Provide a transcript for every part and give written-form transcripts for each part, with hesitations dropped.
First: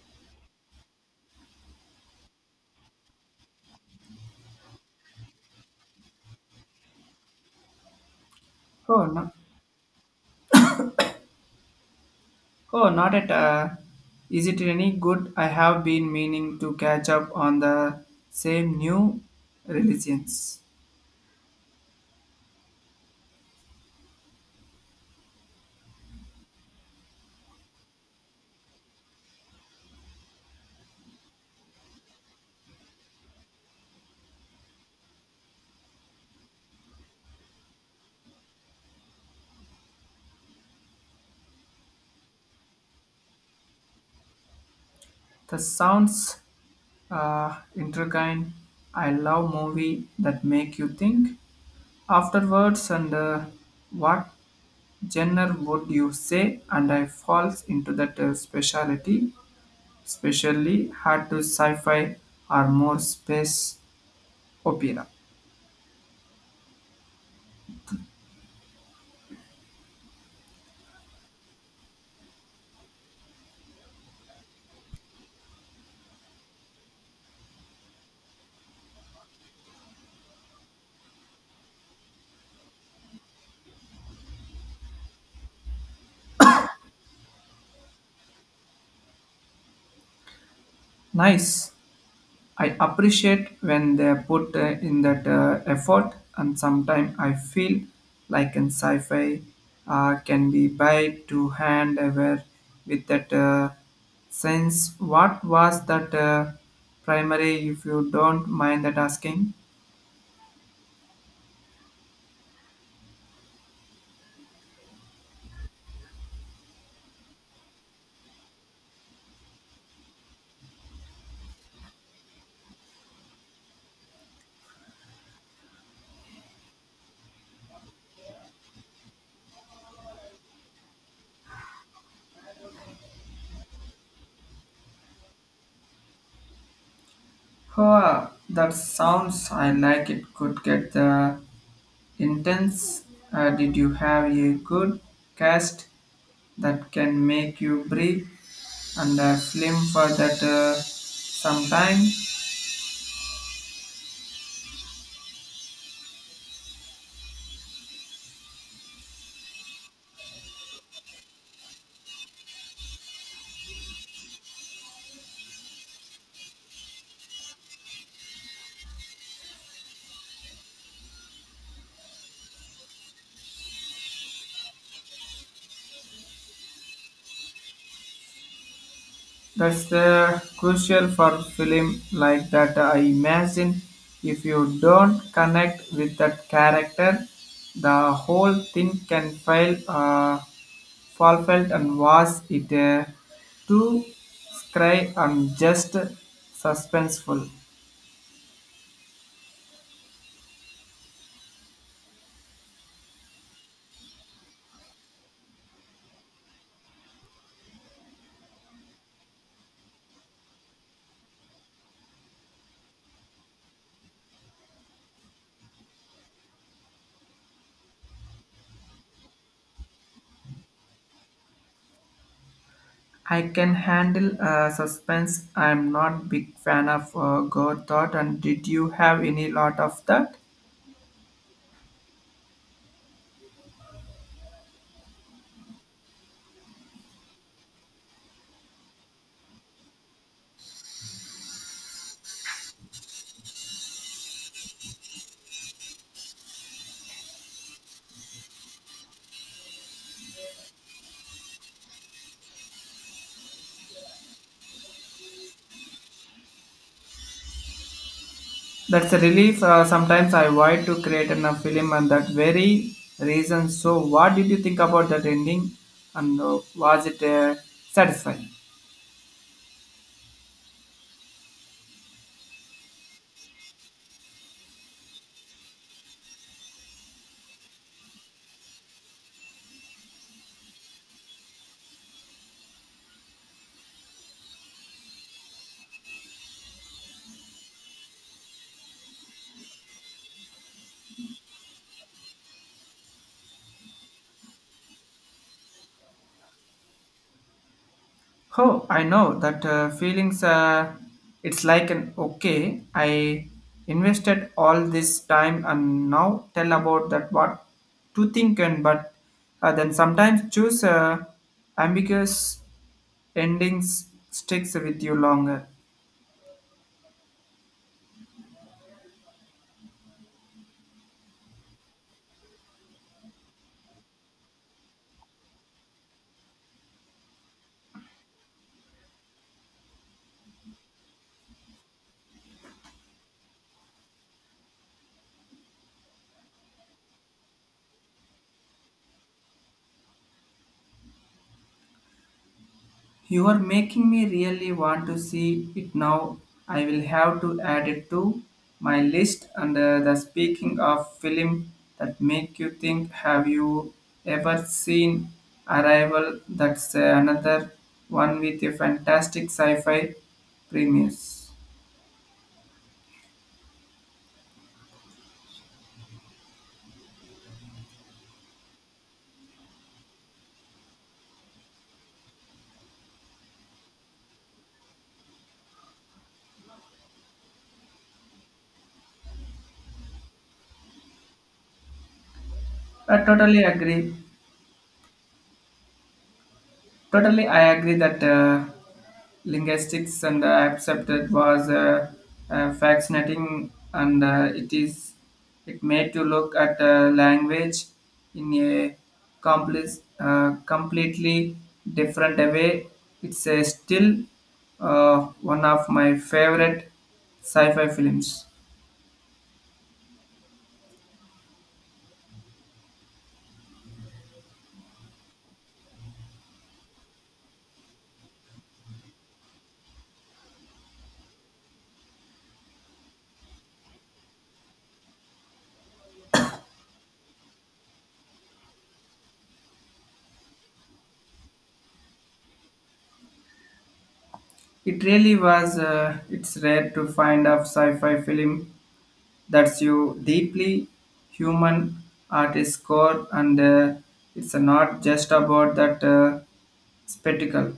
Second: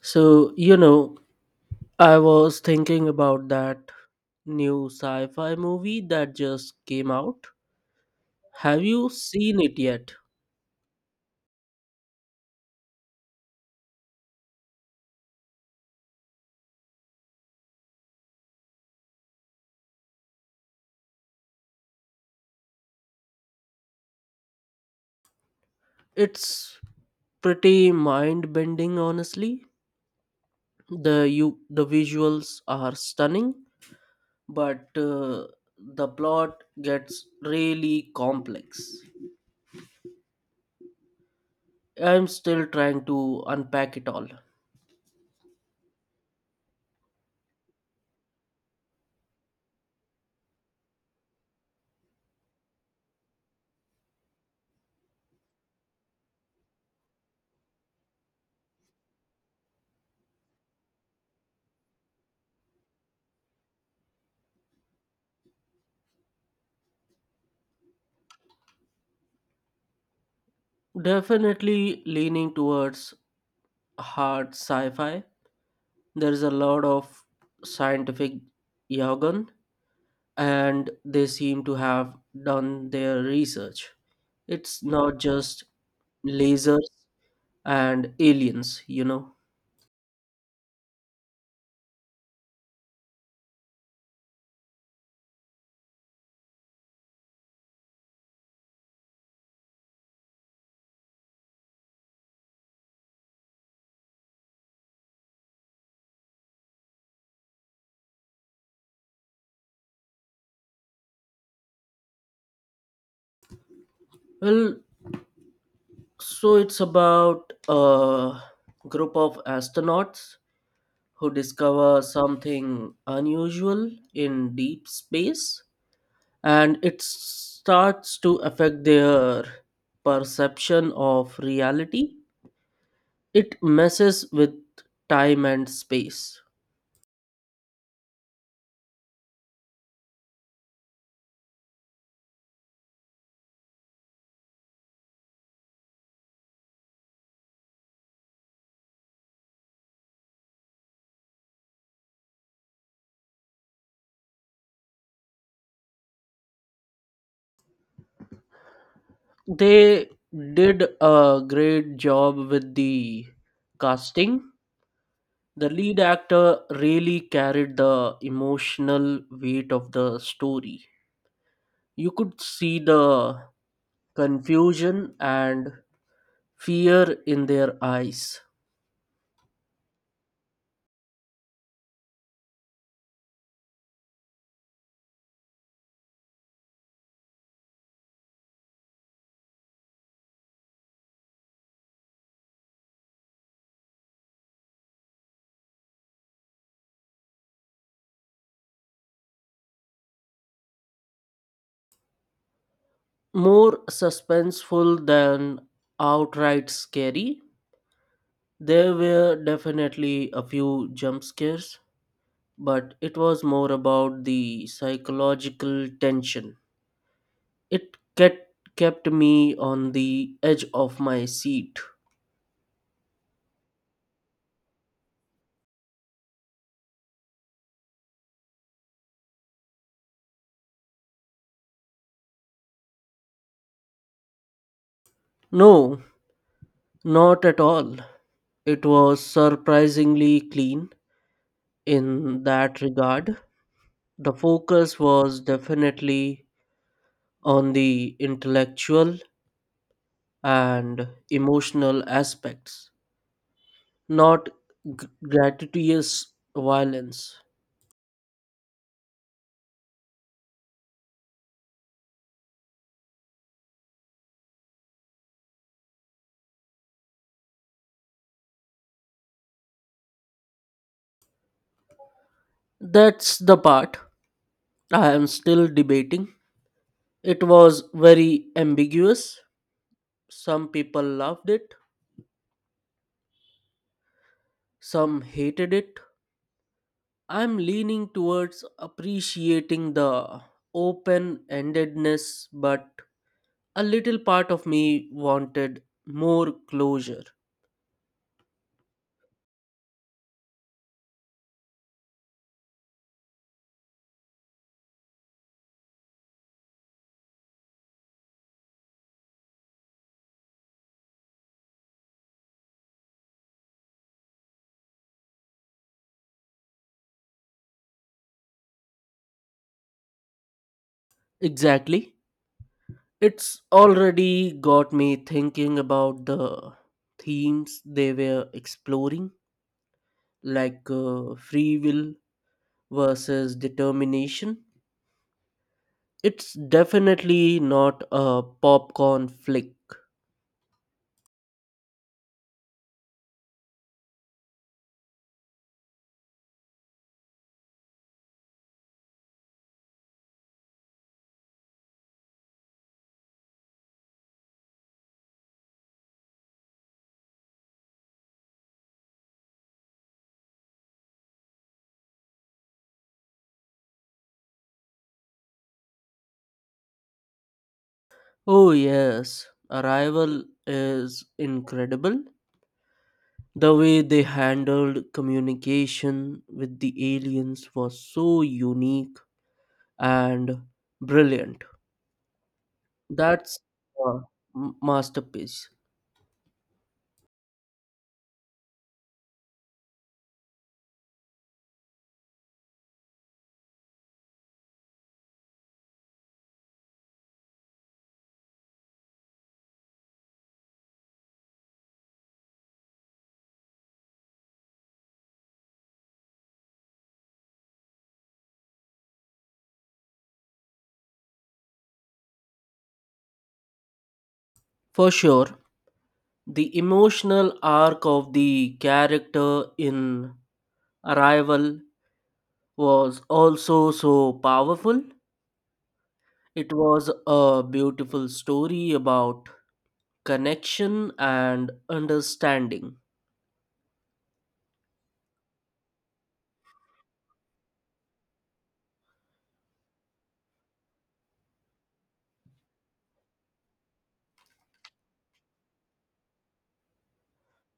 So, you know, I was thinking about that new sci fi movie that just came out. Have Oh you no, seen it yet? oh not at. Is it any good? I have been meaning to catch up on the same new religions. It's pretty mind bending, honestly. The visuals are stunning, but the plot gets really complex. I'm still trying to unpack it all. The sounds intertwined. I love movie that make you think afterwards and what genre would you say? And I falls into that speciality, especially hard to sci-fi or more space opera. Definitely leaning towards hard sci-fi. There is a lot of scientific jargon, and they seem to have done their research. It's not just lasers and aliens, you know. Nice. I appreciate when they put in that effort, and sometimes I feel like in sci-fi can be by to hand aware with that sense. What was that primary? If you don't mind that asking. Well, so it's about a group of astronauts who discover something unusual in deep space, and it starts to affect their perception of reality. It messes with time and space. Huh, that sounds I like it could get the intense. Did you have a good cast that can make you breathe and a film for that sometime They did a great job with the casting. The lead actor really carried the emotional weight of the story. You could see the confusion and fear in their eyes. that's crucial for film like that I imagine if you don't connect with that character the whole thing can fail fall felt and was it too scry and just suspenseful. More suspenseful than outright scary, there were definitely a few jump scares but it was more about the psychological tension. It kept me on the edge of my seat. I can handle suspense. I'm not big fan of gore thought. And did you have any lot of that? No, not at all. It was surprisingly clean in that regard. The focus was definitely on the intellectual and emotional aspects, not gratuitous violence. That's a relief. Sometimes I avoid to create in a film and that very reason. So, what did you think about that ending? And was it satisfying? That's the part I am still debating. It was very ambiguous. Some people loved it, some hated it. I'm leaning towards appreciating the open endedness, but a little part of me wanted more closure. Oh, I know that feelings. It's like an okay. I invested all this time and now tell about that what to think and but then sometimes choose ambiguous endings sticks with you longer. Exactly. It's already got me thinking about the themes they were exploring, like free will versus determination. It's definitely not a popcorn flick. You are making me really want to see it now. I will have to add it to my list. And the speaking of film that make you think, have you ever seen Arrival? That's another one with a fantastic sci-fi premise. Oh, yes, Arrival is incredible. The way they handled communication with the aliens was so unique and brilliant. I That's totally agree. a masterpiece. Totally, I agree that linguistics and accepted was fascinating, and it is it made to look at language in a complex, completely different way. It's still one of my favorite sci-fi films. For sure, the emotional arc of the character in Arrival was also so powerful. It was a beautiful story about connection and understanding. It really was. It's rare to find a sci-fi film that's you deeply human at its core, and it's not just about that spectacle.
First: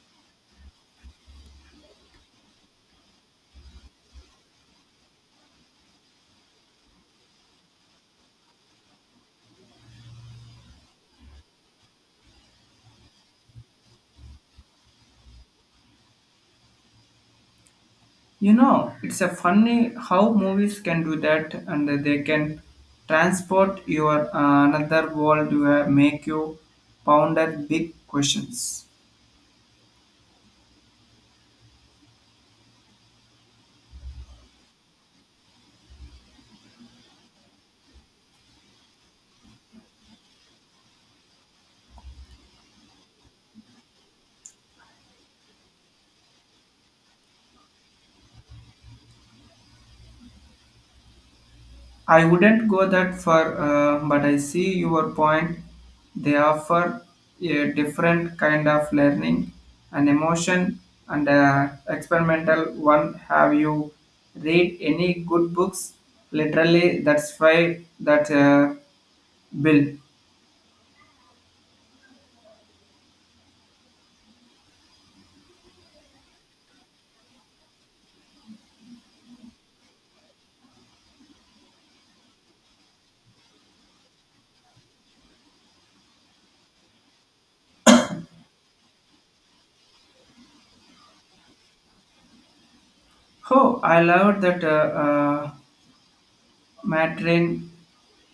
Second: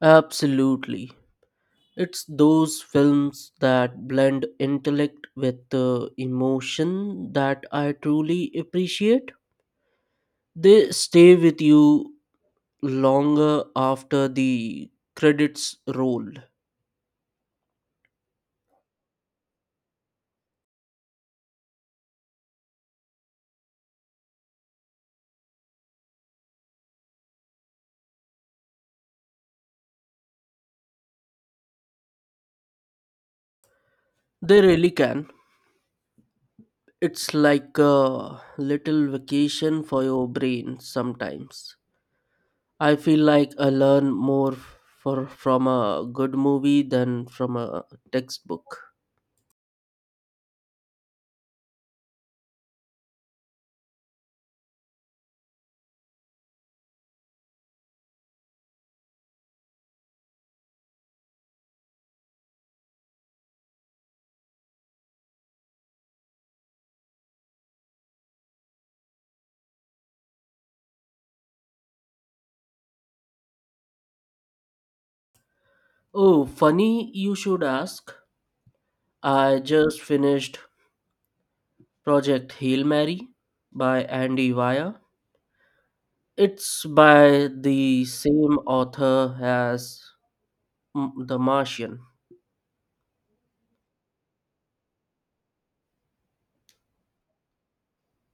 Absolutely. It's those films that blend intellect with emotion that I truly appreciate. They stay with you longer after the credits roll. You know, it's a funny how movies can do that, and they can transport your another world to make you ponder big questions. They really can. It's like a little vacation for your brain sometimes. I feel like I learn more from a good movie than from a textbook. I wouldn't go that far, but I see your point. They offer a different kind of learning, an emotion, and a experimental one. Have you read any good books? Literally, that's why that bill. Oh, funny you should ask. I just finished Project Hail Mary by Andy Weir. It's by the same author as The Martian. Oh, I loved that Matrin.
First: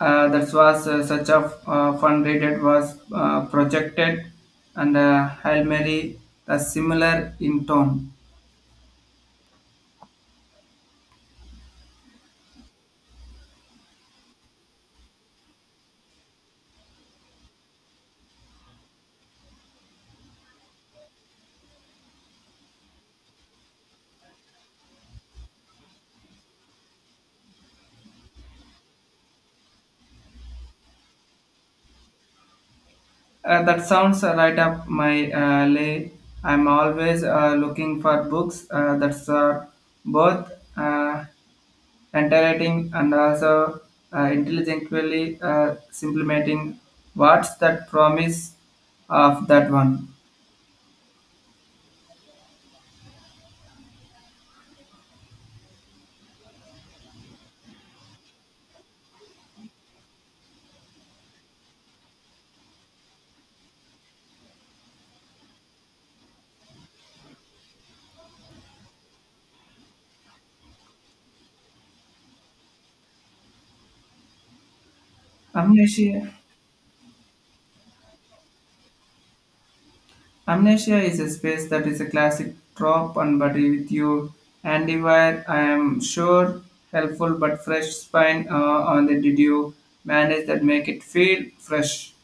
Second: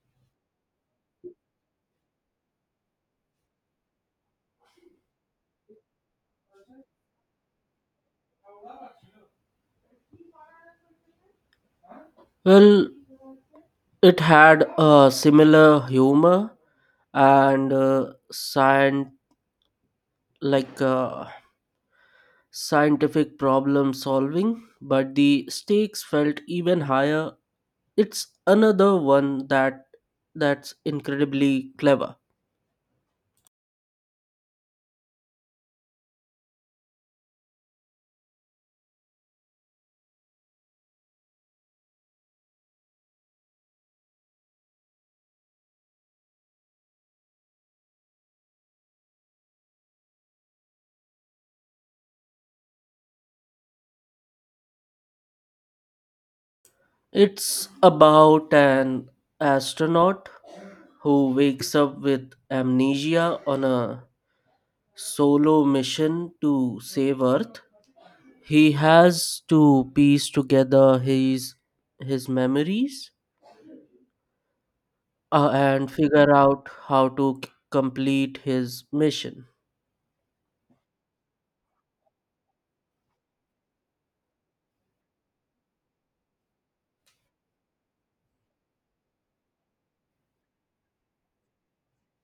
That was such a fun read. It was projected, and Hail Mary, similar in tone. Well, it had a similar humor and scient- like uh, scientific problem solving, but the stakes felt even higher. It's another one that's incredibly clever. That sounds right up my alley. I'm always looking for books that's both entertaining and also intelligently supplementing what's that promise of that one. It's about an astronaut who wakes up with amnesia on a solo mission to save Earth. He has to piece together his memories and Amnesia. figure out how to complete his mission. Amnesia is a space that is a classic trope and but with you anywhere I am sure helpful but fresh spine on the did you manage that make it feel fresh.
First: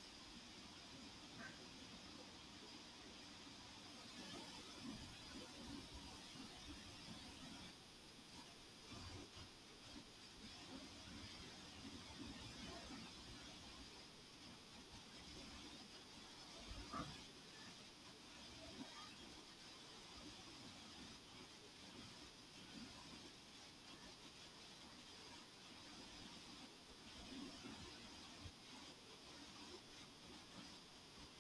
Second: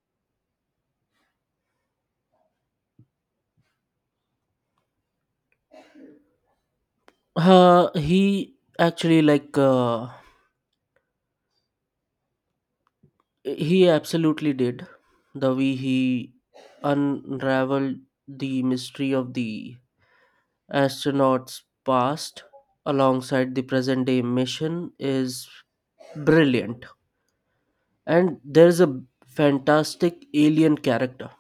He actually like he absolutely did. The way he unraveled the mystery of the astronauts past alongside the present day mission is brilliant, and there's a fantastic alien character.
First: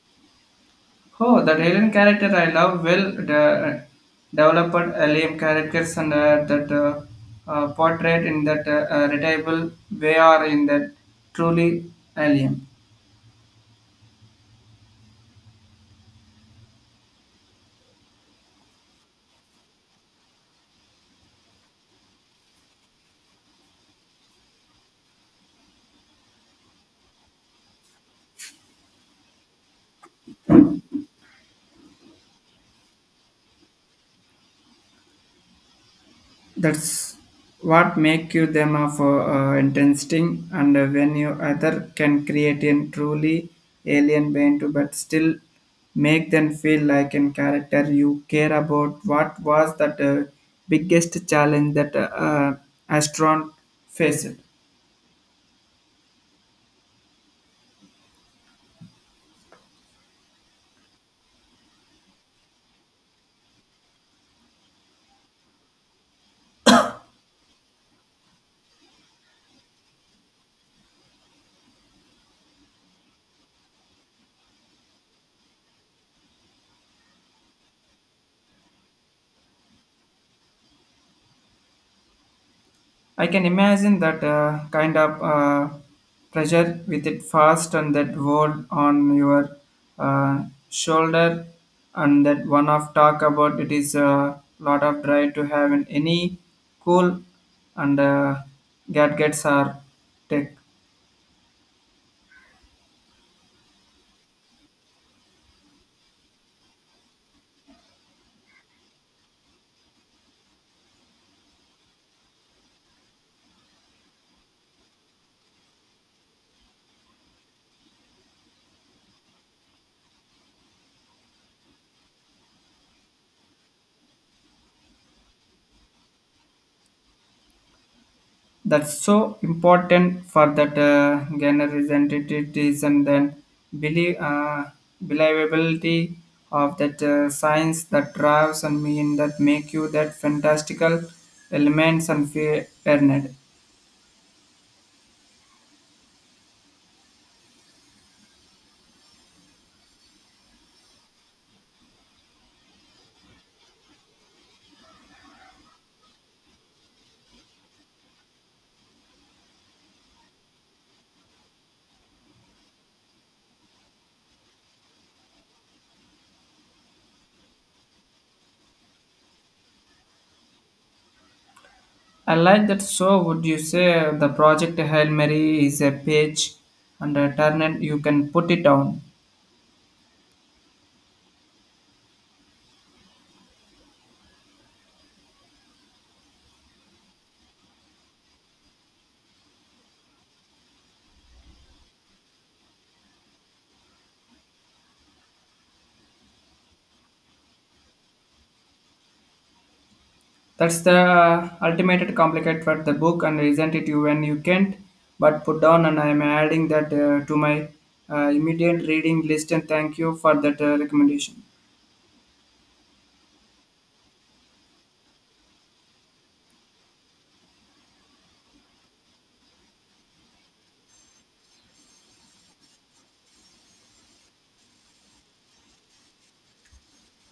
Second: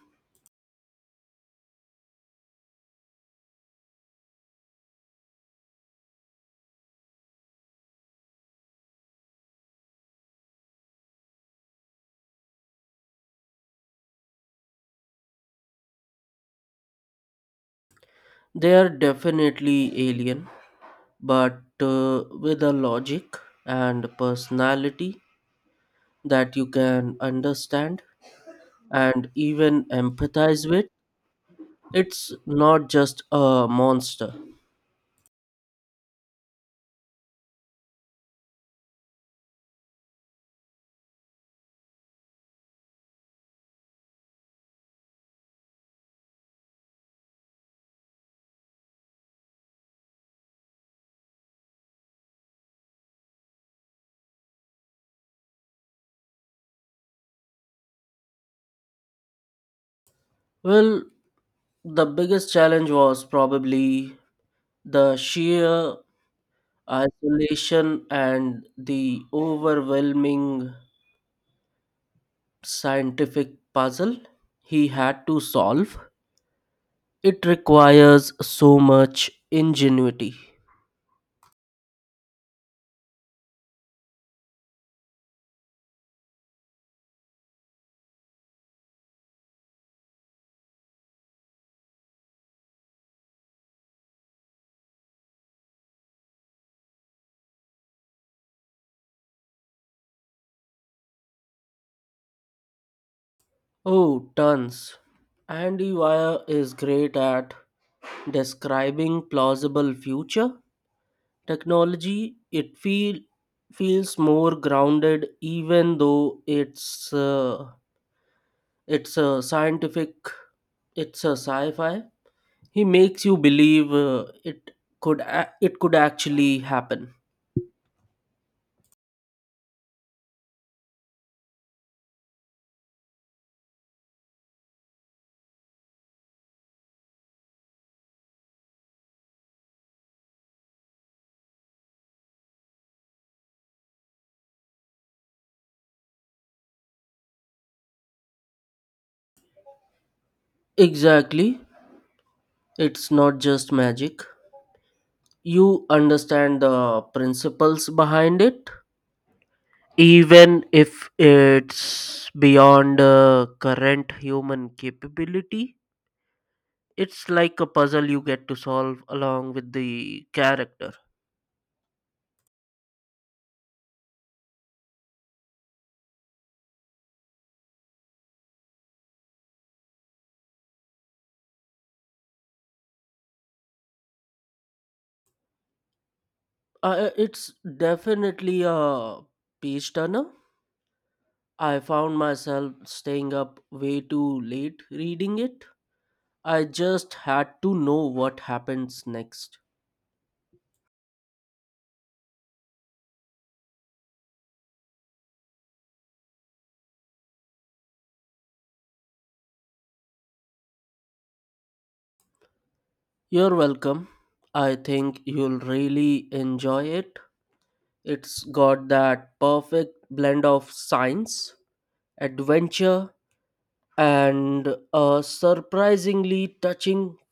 Oh, that alien character I love. Well, the developed alien characters and that portrait in that relatable way are in that truly alien. They are definitely alien but with a logic and personality that you can understand and even empathize with. It's not just a monster. That's what make you them of interesting, and when you other can create a truly alien brain to, but still make them feel like a character you care about. What was that biggest challenge that uh, astronaut faced? Well, the biggest challenge was probably the sheer isolation and the overwhelming scientific puzzle he had to solve. It requires so much ingenuity. I can imagine that kind of pressure with it fast and that world on your uh, shoulder and that one of talk about it is a lot of try to have in any cool and gadgets or tech. Oh, tons. Andy Weir is great at describing plausible future technology. It feels more grounded, even though uh, it's a sci-fi. He makes you believe it it could actually happen. That's so important for that generalization then believe believability of that science that drives and mean that make you that fantastical elements and earned. Exactly, it's not just magic. You understand the principles behind it, even if it's beyond current human capability. It's like a puzzle you get to solve along with the character. I like that. So would you say the project Hail Mary is a page and a turn and you can put it on? It's definitely a page turner. I found myself staying up way too late reading it. I just had to know what happens next. That's the ultimate complicate for the book, and isn't it you when you can't but put down? And I'm adding that to my immediate reading list. And thank you for that recommendation. You're welcome. I think you'll really enjoy it. It's got that perfect blend of science, adventure, and a surprisingly touching